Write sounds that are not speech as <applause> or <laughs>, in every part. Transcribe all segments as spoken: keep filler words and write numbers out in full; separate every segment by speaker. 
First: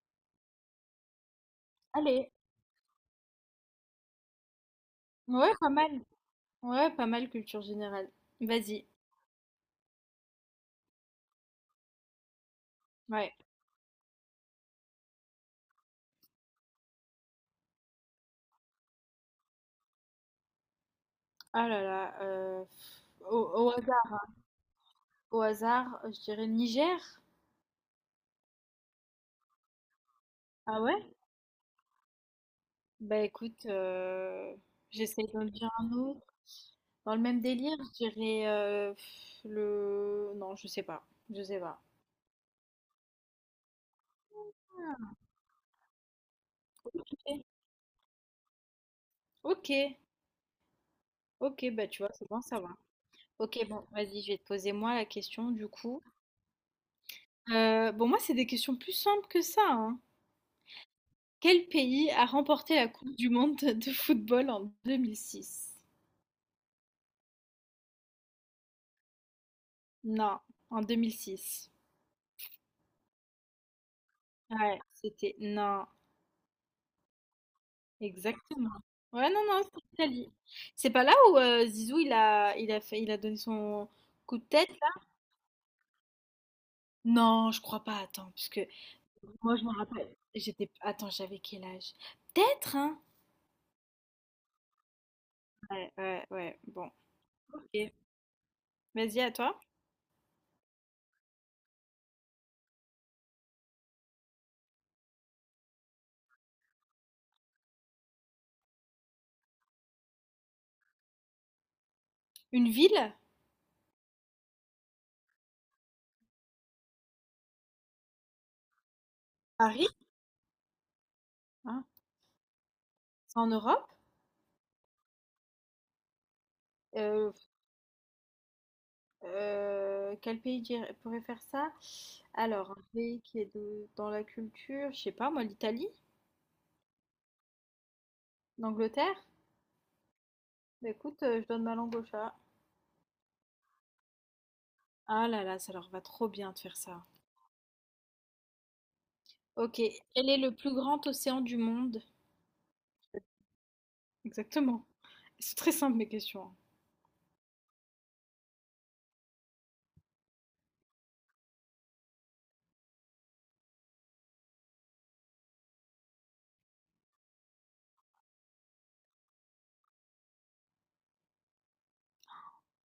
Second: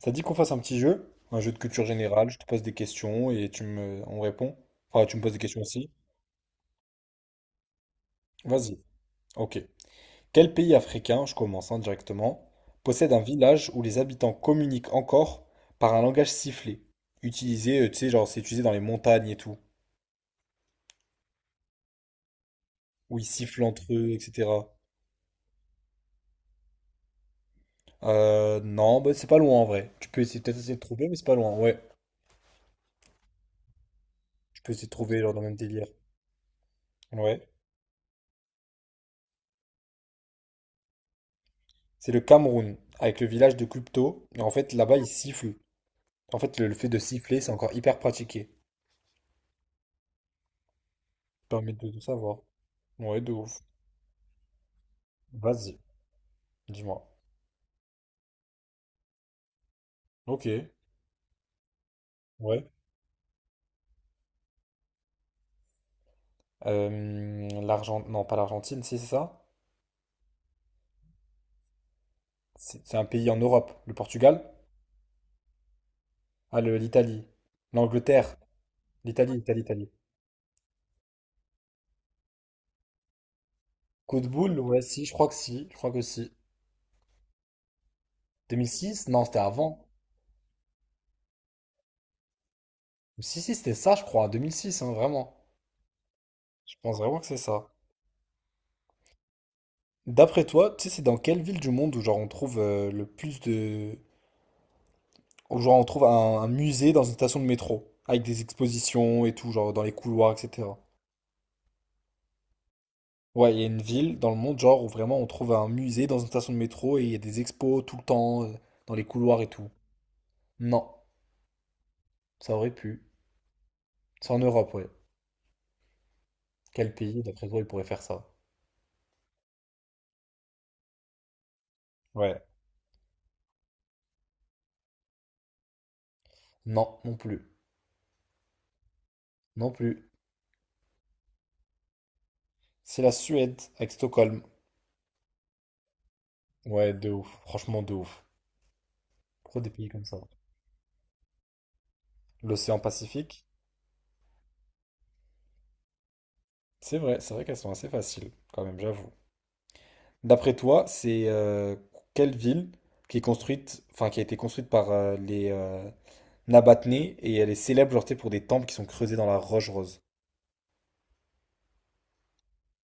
Speaker 1: Ça dit qu'on fasse un petit jeu, un jeu de culture générale,
Speaker 2: Allez,
Speaker 1: je te pose des questions et tu me on répond. Enfin, tu me poses des
Speaker 2: ouais,
Speaker 1: questions
Speaker 2: pas
Speaker 1: aussi.
Speaker 2: mal. Ouais, pas mal culture générale.
Speaker 1: Vas-y.
Speaker 2: Vas-y.
Speaker 1: Ok. Quel pays africain, je commence hein, directement, possède un
Speaker 2: Ouais.
Speaker 1: village où les habitants communiquent encore par un langage sifflé, utilisé, euh, tu sais, genre c'est utilisé dans les montagnes et tout,
Speaker 2: Ah là là. euh,
Speaker 1: où ils
Speaker 2: au,
Speaker 1: sifflent
Speaker 2: au
Speaker 1: entre eux,
Speaker 2: hasard,
Speaker 1: et cétéra.
Speaker 2: au hasard, je dirais le Niger.
Speaker 1: Euh, non, bah, c'est pas loin en vrai. Tu peux essayer peut-être essayer de
Speaker 2: Ah
Speaker 1: trouver,
Speaker 2: ouais?
Speaker 1: mais c'est pas loin. Ouais,
Speaker 2: Bah écoute, euh,
Speaker 1: tu peux essayer de trouver
Speaker 2: j'essaie
Speaker 1: genre dans
Speaker 2: d'en
Speaker 1: le même
Speaker 2: dire
Speaker 1: délire.
Speaker 2: un autre. Dans le même
Speaker 1: Ouais.
Speaker 2: délire, je dirais euh, pff, le. Non, je sais pas. Je sais pas.
Speaker 1: C'est le Cameroun, avec le village de Kupto. Et en fait, là-bas, ils sifflent. En fait, le, le fait de siffler, c'est encore hyper pratiqué.
Speaker 2: Ok,
Speaker 1: Ça
Speaker 2: ok,
Speaker 1: permet
Speaker 2: bah
Speaker 1: de, de
Speaker 2: tu vois, c'est
Speaker 1: savoir.
Speaker 2: bon, ça va.
Speaker 1: Ouais, de
Speaker 2: Ok,
Speaker 1: ouf.
Speaker 2: bon, vas-y, je vais te poser moi la question du
Speaker 1: Vas-y,
Speaker 2: coup.
Speaker 1: dis-moi.
Speaker 2: Euh, bon, moi, c'est des questions plus simples que ça, hein.
Speaker 1: Ok,
Speaker 2: Quel pays a
Speaker 1: ouais.
Speaker 2: remporté la Coupe du monde de football en deux mille six?
Speaker 1: Euh, l'Argent... Non, pas l'Argentine, si c'est ça.
Speaker 2: Non, en deux mille six.
Speaker 1: C'est c'est un pays en Europe. Le Portugal?
Speaker 2: Ouais, c'était non,
Speaker 1: Ah, le- l'Italie. L'Angleterre.
Speaker 2: exactement. Ouais,
Speaker 1: L'Italie,
Speaker 2: non,
Speaker 1: l'Italie,
Speaker 2: non,
Speaker 1: l'Italie.
Speaker 2: c'est l'Italie. C'est pas là où euh, Zizou il a, il a fait, il a donné son
Speaker 1: Coup de
Speaker 2: coup de
Speaker 1: boule,
Speaker 2: tête
Speaker 1: ouais,
Speaker 2: là?
Speaker 1: si, je crois que si. Je crois que si.
Speaker 2: Non, je crois pas. Attends, parce que
Speaker 1: deux mille six? Non, c'était
Speaker 2: moi je me
Speaker 1: avant.
Speaker 2: rappelle. J'étais, attends, j'avais quel âge? Peut-être, hein?
Speaker 1: Si, si, c'était ça, je crois. deux mille six, hein, vraiment.
Speaker 2: Ouais, ouais, ouais.
Speaker 1: Je
Speaker 2: Bon.
Speaker 1: pense vraiment que c'est ça.
Speaker 2: Ok. Vas-y, à toi.
Speaker 1: D'après toi, tu sais, c'est dans quelle ville du monde où genre on trouve euh, le plus de. Ou genre on trouve un, un musée dans une station de métro, avec des expositions et tout, genre dans les couloirs, et cétéra.
Speaker 2: Une ville?
Speaker 1: Ouais, il y a une ville dans le monde, genre, où vraiment on trouve un musée dans une station de métro et il y a des expos tout le temps, euh, dans les couloirs et tout.
Speaker 2: Paris?
Speaker 1: Non,
Speaker 2: Hein?
Speaker 1: ça aurait pu.
Speaker 2: C'est en Europe?
Speaker 1: C'est en Europe, ouais. Quel pays, d'après toi, il pourrait faire ça?
Speaker 2: Euh, quel pays dirait- pourrait faire ça?
Speaker 1: Ouais.
Speaker 2: Alors, un pays qui est de- dans la culture, je sais pas, moi, l'Italie?
Speaker 1: Non, non plus.
Speaker 2: L'Angleterre?
Speaker 1: Non plus.
Speaker 2: Bah écoute, euh, je donne ma langue au chat.
Speaker 1: C'est la Suède, avec Stockholm.
Speaker 2: Ah là là, ça leur va trop bien de faire
Speaker 1: Ouais,
Speaker 2: ça.
Speaker 1: de ouf. Franchement, de ouf. Pourquoi des
Speaker 2: Ok,
Speaker 1: pays comme ça?
Speaker 2: quel est le plus grand océan du monde?
Speaker 1: L'océan Pacifique?
Speaker 2: Exactement. C'est très simple mes questions, hein.
Speaker 1: C'est vrai, c'est vrai qu'elles sont assez faciles, quand même, j'avoue. D'après toi, c'est euh, quelle ville qui est construite, enfin qui a été construite par euh, les euh, Nabatnés et elle est célèbre genre, tu sais, pour des temples qui sont creusés dans la roche rose?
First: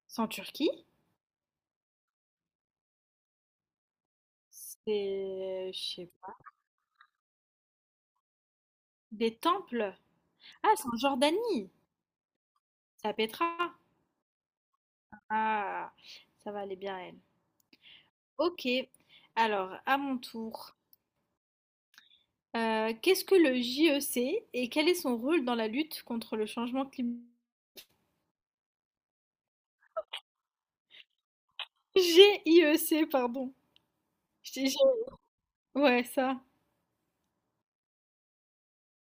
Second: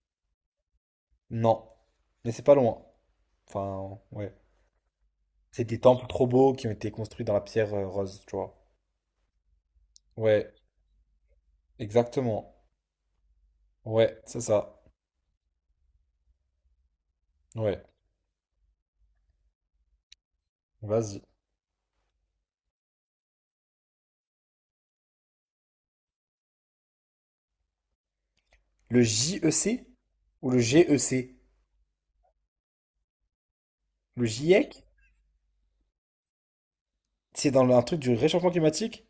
Speaker 2: C'est en Turquie?
Speaker 1: Non, mais c'est pas loin. Enfin, ouais. C'est
Speaker 2: C'est, je
Speaker 1: des temples
Speaker 2: sais
Speaker 1: trop
Speaker 2: pas.
Speaker 1: beaux qui ont été construits dans la pierre euh, rose, tu vois.
Speaker 2: Des temples?
Speaker 1: Ouais,
Speaker 2: Ah, c'est en Jordanie.
Speaker 1: exactement.
Speaker 2: C'est à Petra.
Speaker 1: Ouais, c'est ça.
Speaker 2: Ah, ça va aller bien elle.
Speaker 1: Ouais,
Speaker 2: Ok, alors à mon tour.
Speaker 1: vas-y.
Speaker 2: Euh, qu'est-ce que le J E C et quel est son rôle dans la lutte contre le changement climatique?
Speaker 1: Le J E C ou le G E C?
Speaker 2: GIEC, pardon.
Speaker 1: Le
Speaker 2: Je t'ai-
Speaker 1: GIEC?
Speaker 2: je- Ouais, ça.
Speaker 1: C'est dans le- un truc du réchauffement climatique?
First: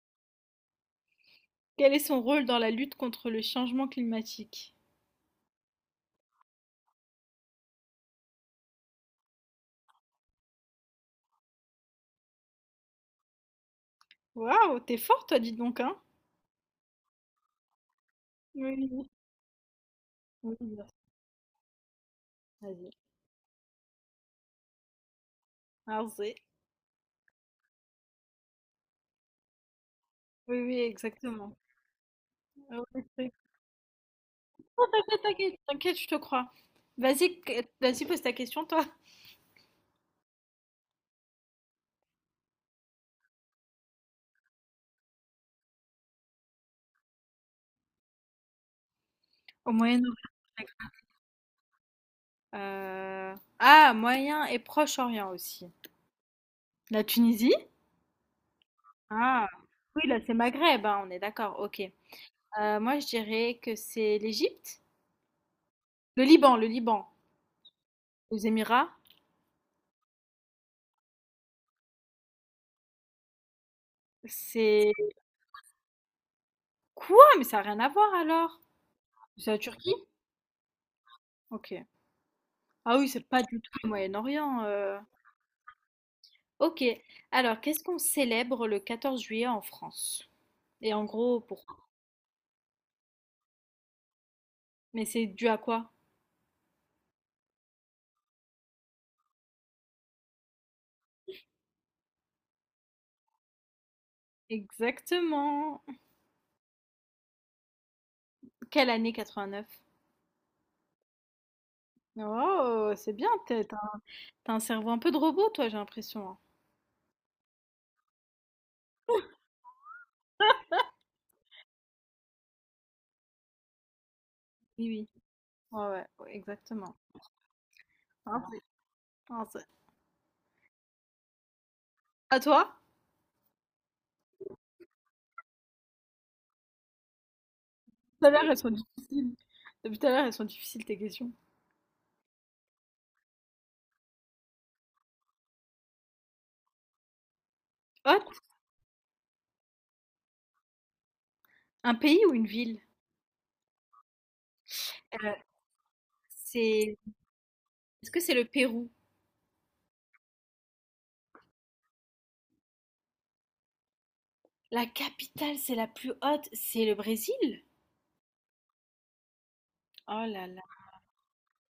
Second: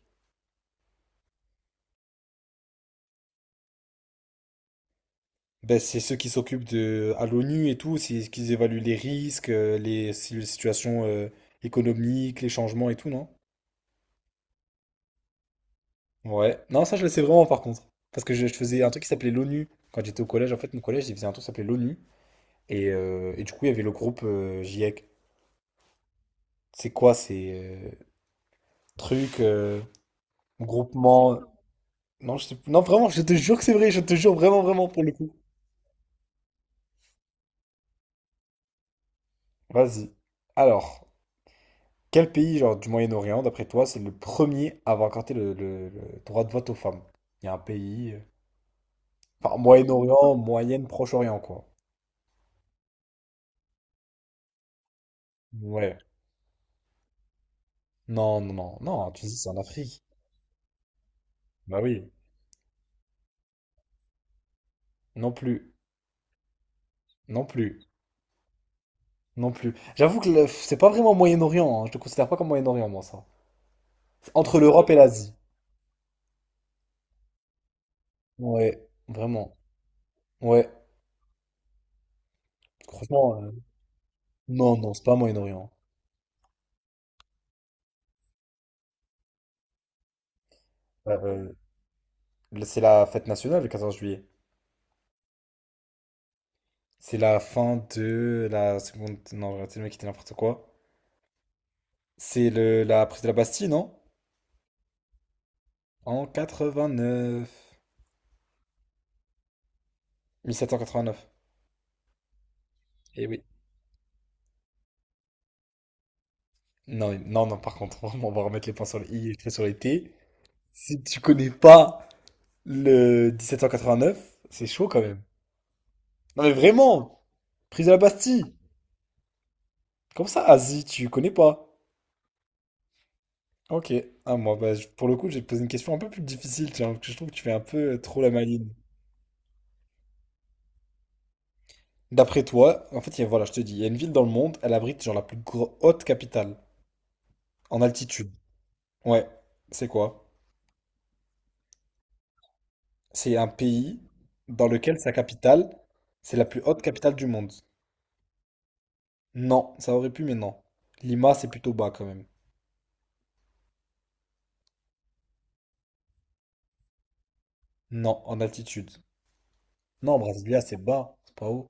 Speaker 2: Quel est son rôle dans la lutte contre le changement climatique?
Speaker 1: Ben, c'est ceux qui s'occupent de à l'O N U et tout, c'est ce qu'ils évaluent les risques, euh, les, si- les situations euh, économiques, les changements et tout, non?
Speaker 2: Waouh, t'es fort, toi, dis donc, hein?
Speaker 1: Ouais. Non, ça je le sais vraiment par contre. Parce que je, je
Speaker 2: Oui,
Speaker 1: faisais un truc qui
Speaker 2: oui,
Speaker 1: s'appelait l'O N U. Quand j'étais au collège, en
Speaker 2: oui,
Speaker 1: fait, mon
Speaker 2: bien sûr,
Speaker 1: collège, il faisait un truc qui s'appelait l'O N U. Et,
Speaker 2: vas-y.
Speaker 1: euh, et du coup, il y avait le groupe euh, GIEC.
Speaker 2: Vas-y.
Speaker 1: C'est quoi ces euh, trucs, euh,
Speaker 2: Oui, oui,
Speaker 1: groupement?
Speaker 2: exactement.
Speaker 1: Non, je sais-
Speaker 2: Ah
Speaker 1: non,
Speaker 2: ouais,
Speaker 1: vraiment, je
Speaker 2: c'est-
Speaker 1: te jure que c'est vrai, je te jure vraiment, vraiment pour le
Speaker 2: Ah,
Speaker 1: coup.
Speaker 2: t'inquiète, t'inquiète, je te crois. Vas-y, que- vas-y, pose ta question, toi.
Speaker 1: Vas-y. Alors. Quel pays, genre, du Moyen-Orient, d'après toi, c'est le premier à avoir accordé le, le- le droit de vote aux femmes? Il y a un pays, euh, enfin,
Speaker 2: Au Moyen-Orient.
Speaker 1: Moyen-Orient, Moyenne, Proche-Orient, quoi.
Speaker 2: Euh, Ah, Moyen et Proche-Orient aussi.
Speaker 1: Ouais.
Speaker 2: La Tunisie?
Speaker 1: Non, non, non. Non, tu dis
Speaker 2: Ah,
Speaker 1: c'est en Afrique.
Speaker 2: oui, là, c'est Maghreb, hein, on est d'accord,
Speaker 1: Bah
Speaker 2: ok.
Speaker 1: oui.
Speaker 2: Euh, moi, je dirais que c'est l'Égypte,
Speaker 1: Non plus.
Speaker 2: le Liban, le Liban,
Speaker 1: Non plus.
Speaker 2: les Émirats.
Speaker 1: Non plus. J'avoue que le- c'est pas vraiment Moyen-Orient, hein. Je te considère pas comme Moyen-Orient, moi, ça. C'est entre l'Europe
Speaker 2: C'est
Speaker 1: et l'Asie.
Speaker 2: quoi? Mais ça n'a rien à voir alors.
Speaker 1: Ouais,
Speaker 2: C'est
Speaker 1: vraiment.
Speaker 2: la Turquie?
Speaker 1: Ouais.
Speaker 2: Ok. Ah oui, c'est
Speaker 1: Franchement,
Speaker 2: pas
Speaker 1: euh,
Speaker 2: du tout le Moyen-Orient,
Speaker 1: non, non,
Speaker 2: euh.
Speaker 1: c'est pas Moyen-Orient.
Speaker 2: Ok. Alors, qu'est-ce qu'on célèbre le quatorze juillet en France? Et en gros,
Speaker 1: Euh,
Speaker 2: pourquoi?
Speaker 1: euh, c'est la fête nationale, le quatorze juillet.
Speaker 2: Mais c'est dû à quoi?
Speaker 1: C'est la fin de la seconde. Non, j'ai raté le mec qui était n'importe quoi. C'est le... la prise de la Bastille, non?
Speaker 2: Exactement.
Speaker 1: En quatre-vingt-neuf.
Speaker 2: Quelle année quatre-vingt-neuf?
Speaker 1: mille sept cent quatre-vingt-neuf.
Speaker 2: Oh, c'est
Speaker 1: Eh
Speaker 2: bien,
Speaker 1: oui.
Speaker 2: t'es- t'as un t'as un cerveau un peu de robot, toi, j'ai l'impression, hein.
Speaker 1: Non, mais- non, non, par contre, <laughs> on va remettre les points sur le i et les traits sur les t. Si tu connais pas le mille sept cent quatre-vingt-neuf, c'est chaud
Speaker 2: Oui,
Speaker 1: quand
Speaker 2: oui.
Speaker 1: même.
Speaker 2: Ouais, ouais, ouais,
Speaker 1: Non, mais
Speaker 2: exactement.
Speaker 1: vraiment! Prise de la
Speaker 2: Ah,
Speaker 1: Bastille!
Speaker 2: c'est- ah, c'est-
Speaker 1: Comme ça, Asie, tu connais pas?
Speaker 2: à toi?
Speaker 1: Ok. Ah, moi, bah, je- pour le coup, j'ai posé une question un peu plus difficile, tiens, parce que je trouve que tu fais un peu trop
Speaker 2: Tout
Speaker 1: la
Speaker 2: à l'heure, elles
Speaker 1: maline.
Speaker 2: sont difficiles. Depuis tout à l'heure, elles sont difficiles tes questions.
Speaker 1: D'après toi, en fait, il y a- voilà, je te dis, il y a une ville dans le monde, elle abrite genre la plus gro- haute capitale en altitude.
Speaker 2: Hot,
Speaker 1: Ouais, c'est quoi?
Speaker 2: un pays ou une ville?
Speaker 1: C'est un pays dans lequel sa
Speaker 2: Euh,
Speaker 1: capitale, c'est la plus haute
Speaker 2: C'est...
Speaker 1: capitale du monde.
Speaker 2: Est-ce que c'est le Pérou?
Speaker 1: Non, ça aurait pu, mais non. Lima, c'est plutôt bas quand même.
Speaker 2: La capitale, c'est la plus haute, c'est le Brésil?
Speaker 1: Non, en altitude. Non,
Speaker 2: Oh là
Speaker 1: Brasilia,
Speaker 2: là,
Speaker 1: c'est bas, c'est pas haut.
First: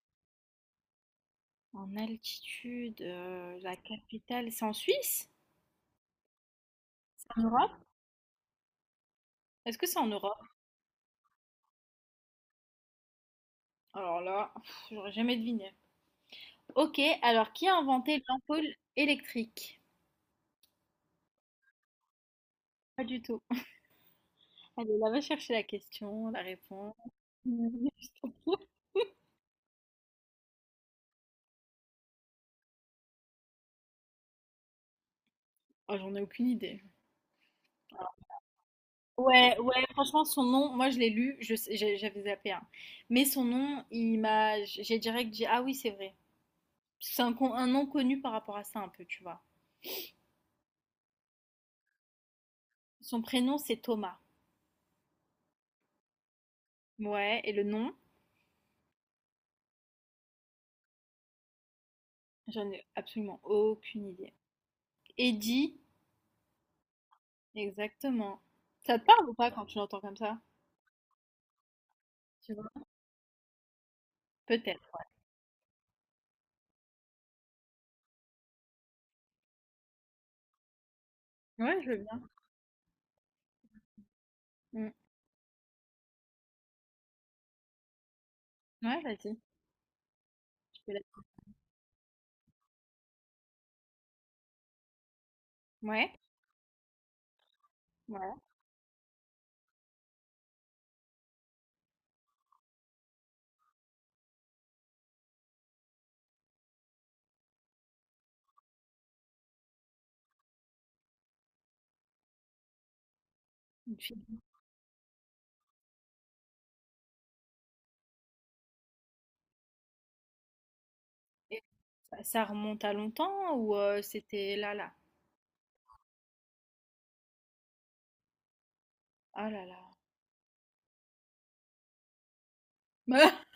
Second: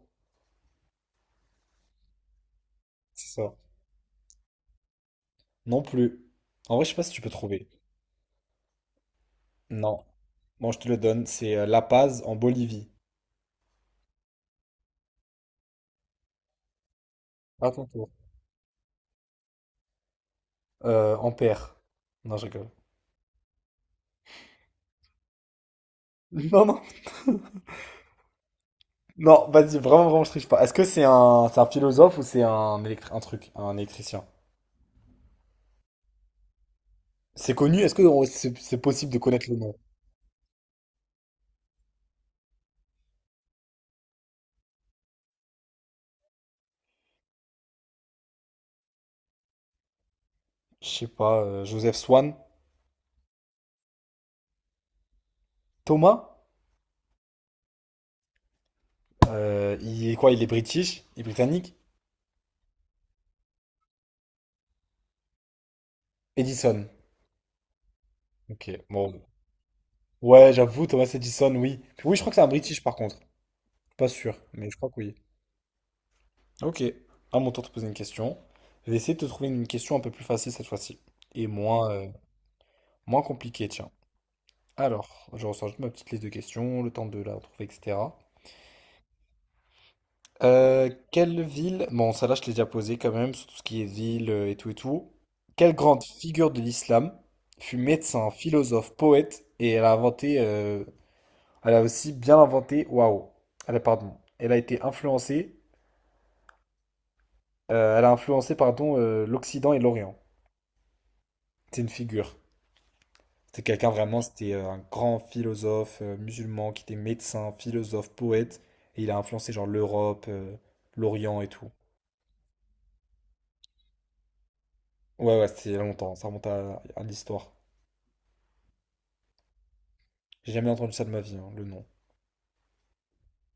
Speaker 2: en altitude,
Speaker 1: C'est ça.
Speaker 2: euh, la capitale, c'est en Suisse?
Speaker 1: Non plus. En vrai, je sais pas si tu peux
Speaker 2: En
Speaker 1: trouver.
Speaker 2: Europe? Est-ce que c'est
Speaker 1: Non.
Speaker 2: en Europe?
Speaker 1: Bon, je te le donne, c'est euh, La Paz en Bolivie.
Speaker 2: Alors là, pff, j'aurais jamais deviné. Ok, alors qui
Speaker 1: À
Speaker 2: a
Speaker 1: ton tour.
Speaker 2: inventé l'ampoule électrique?
Speaker 1: Euh, en paire. Non, je rigole. <laughs>
Speaker 2: Pas du tout. Allez, là, va chercher la question, la
Speaker 1: Non, non.
Speaker 2: réponse. <laughs>
Speaker 1: Non, vas-y, vraiment, vraiment, je triche pas. Est-ce que c'est un, c'est un philosophe ou c'est un, électri- un truc, un électricien?
Speaker 2: Ah, j'en ai aucune idée.
Speaker 1: C'est connu? Est-ce que on- c'est c'est possible de connaître le
Speaker 2: Ouais,
Speaker 1: nom?
Speaker 2: ouais, franchement, son nom, moi je l'ai lu, je sais- j'ai- j'avais zappé un. Mais son nom, il m'a, j'ai direct dit, ah oui, c'est vrai. C'est un, con- un nom connu par rapport à ça un peu, tu vois.
Speaker 1: Je sais pas, euh, Joseph Swan?
Speaker 2: Son prénom, c'est Thomas.
Speaker 1: Thomas?
Speaker 2: Ouais, et le nom,
Speaker 1: Euh, il est quoi? Il est british? Il est britannique?
Speaker 2: j'en ai absolument aucune idée. Eddie,
Speaker 1: Edison.
Speaker 2: exactement.
Speaker 1: Ok,
Speaker 2: Ça te
Speaker 1: bon.
Speaker 2: parle ou pas quand tu l'entends comme ça?
Speaker 1: Ouais, j'avoue, Thomas Edison, oui. Oui, je crois que c'est un
Speaker 2: Tu vois?
Speaker 1: british par contre. Pas sûr, mais je crois
Speaker 2: Peut-être.
Speaker 1: que oui. Ok, à mon tour de te poser une question. Je vais essayer de te trouver une question un peu plus facile cette fois-ci. Et
Speaker 2: Ouais,
Speaker 1: moins,
Speaker 2: je veux
Speaker 1: euh,
Speaker 2: bien.
Speaker 1: moins compliquée, tiens.
Speaker 2: Mm.
Speaker 1: Alors, je ressors juste ma petite liste de questions, le temps de la retrouver, et cétéra.
Speaker 2: Ouais, vas-y, je
Speaker 1: Euh,
Speaker 2: te laisse.
Speaker 1: quelle ville, bon, ça là je l'ai déjà posé quand même, sur tout ce qui est ville euh, et tout et tout. Quelle grande
Speaker 2: Ouais,
Speaker 1: figure de l'islam fut médecin,
Speaker 2: voilà.
Speaker 1: philosophe, poète et elle a inventé, euh, elle a aussi bien inventé, waouh, elle a, pardon, elle a été influencée, euh, elle a influencé, pardon, euh, l'Occident et l'Orient. C'est une figure. C'était quelqu'un
Speaker 2: Une
Speaker 1: vraiment,
Speaker 2: fille.
Speaker 1: c'était euh, un grand philosophe euh, musulman qui était médecin, philosophe, poète, et il a influencé genre l'Europe, euh, l'Orient et
Speaker 2: Et
Speaker 1: tout.
Speaker 2: ça ça remonte à longtemps ou euh, c'était là, là?
Speaker 1: Ouais, ouais, c'était il y a longtemps, ça remonte à, à l'histoire.
Speaker 2: Ah là là.
Speaker 1: J'ai jamais entendu ça de ma vie, hein, le nom.
Speaker 2: <laughs>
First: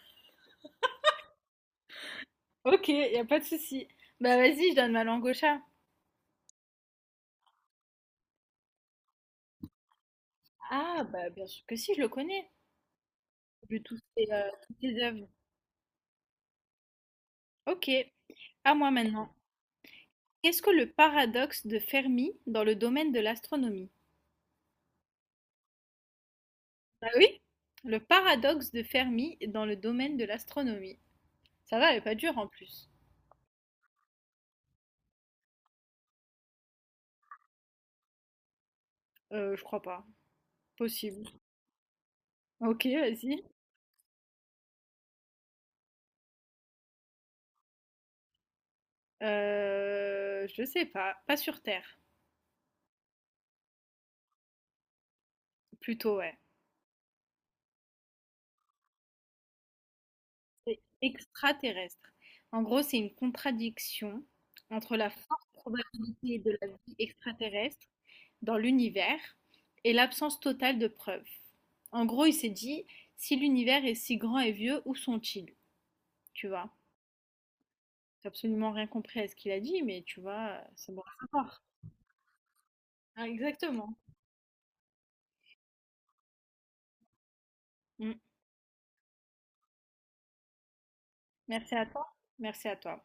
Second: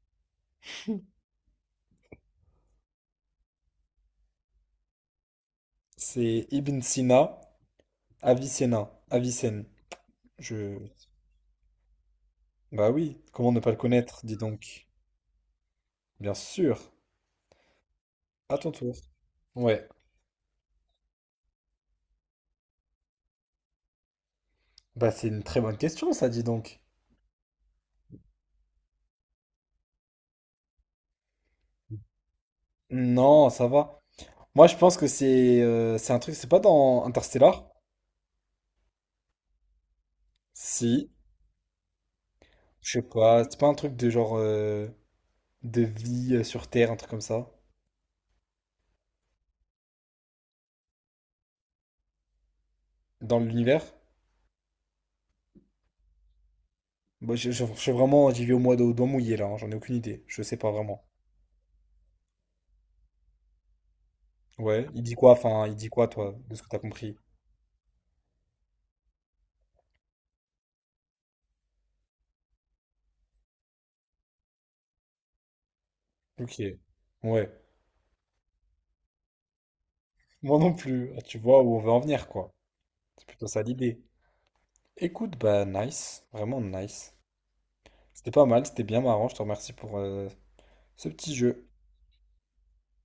Speaker 2: Ok, y a pas de souci. Bah vas-y, je donne ma langue au chat.
Speaker 1: C'est Ibn Sina, Avicenna, Avicenne. Je.
Speaker 2: Ah bah bien sûr que si, je le connais.
Speaker 1: Bah oui, comment ne pas le
Speaker 2: Vu tous
Speaker 1: connaître,
Speaker 2: ses,
Speaker 1: dis
Speaker 2: euh, toutes
Speaker 1: donc.
Speaker 2: ses œuvres.
Speaker 1: Bien sûr,
Speaker 2: Ok,
Speaker 1: à ton
Speaker 2: à moi
Speaker 1: tour.
Speaker 2: maintenant.
Speaker 1: Ouais,
Speaker 2: Qu'est-ce que le paradoxe de Fermi dans le domaine de l'astronomie?
Speaker 1: bah c'est une très bonne question, ça, dis donc.
Speaker 2: Bah oui, le paradoxe de Fermi dans le domaine de l'astronomie. Ça va, elle est pas dure en plus.
Speaker 1: Non, ça va. Moi, je pense que c'est euh, c'est un truc, c'est pas dans Interstellar?
Speaker 2: Euh, je crois pas.
Speaker 1: Si.
Speaker 2: Possible. Ok,
Speaker 1: Je sais
Speaker 2: vas-y.
Speaker 1: pas, c'est pas un truc de genre euh, de vie euh, sur Terre, un truc comme ça,
Speaker 2: Euh, je sais pas. Pas sur Terre.
Speaker 1: dans l'univers?
Speaker 2: Plutôt, ouais.
Speaker 1: Bah, je, je- je- vraiment, j'y vais au mois d'eau doigt mouillé là, hein, j'en ai aucune idée, je sais pas vraiment.
Speaker 2: Extraterrestre. En gros, c'est une contradiction
Speaker 1: Ouais,
Speaker 2: entre
Speaker 1: il
Speaker 2: la
Speaker 1: dit quoi,
Speaker 2: forte
Speaker 1: enfin, il dit quoi toi,
Speaker 2: probabilité
Speaker 1: de
Speaker 2: de
Speaker 1: ce que
Speaker 2: la
Speaker 1: t'as
Speaker 2: vie
Speaker 1: compris?
Speaker 2: extraterrestre dans l'univers et l'absence totale de preuves. En gros, il s'est dit, si l'univers est si grand et vieux, où sont-ils? Tu
Speaker 1: Ok,
Speaker 2: vois?
Speaker 1: ouais,
Speaker 2: J'ai absolument rien compris à ce qu'il a dit, mais tu
Speaker 1: moi
Speaker 2: vois,
Speaker 1: non
Speaker 2: c'est bon
Speaker 1: plus,
Speaker 2: à
Speaker 1: ah, tu
Speaker 2: savoir.
Speaker 1: vois où on veut en venir quoi, c'est
Speaker 2: Ah,
Speaker 1: plutôt ça
Speaker 2: exactement.
Speaker 1: l'idée. Écoute, bah nice, vraiment nice.
Speaker 2: Mm.
Speaker 1: C'était pas mal, c'était bien marrant, je te remercie pour euh, ce petit jeu.
Speaker 2: Merci à toi. Merci à toi.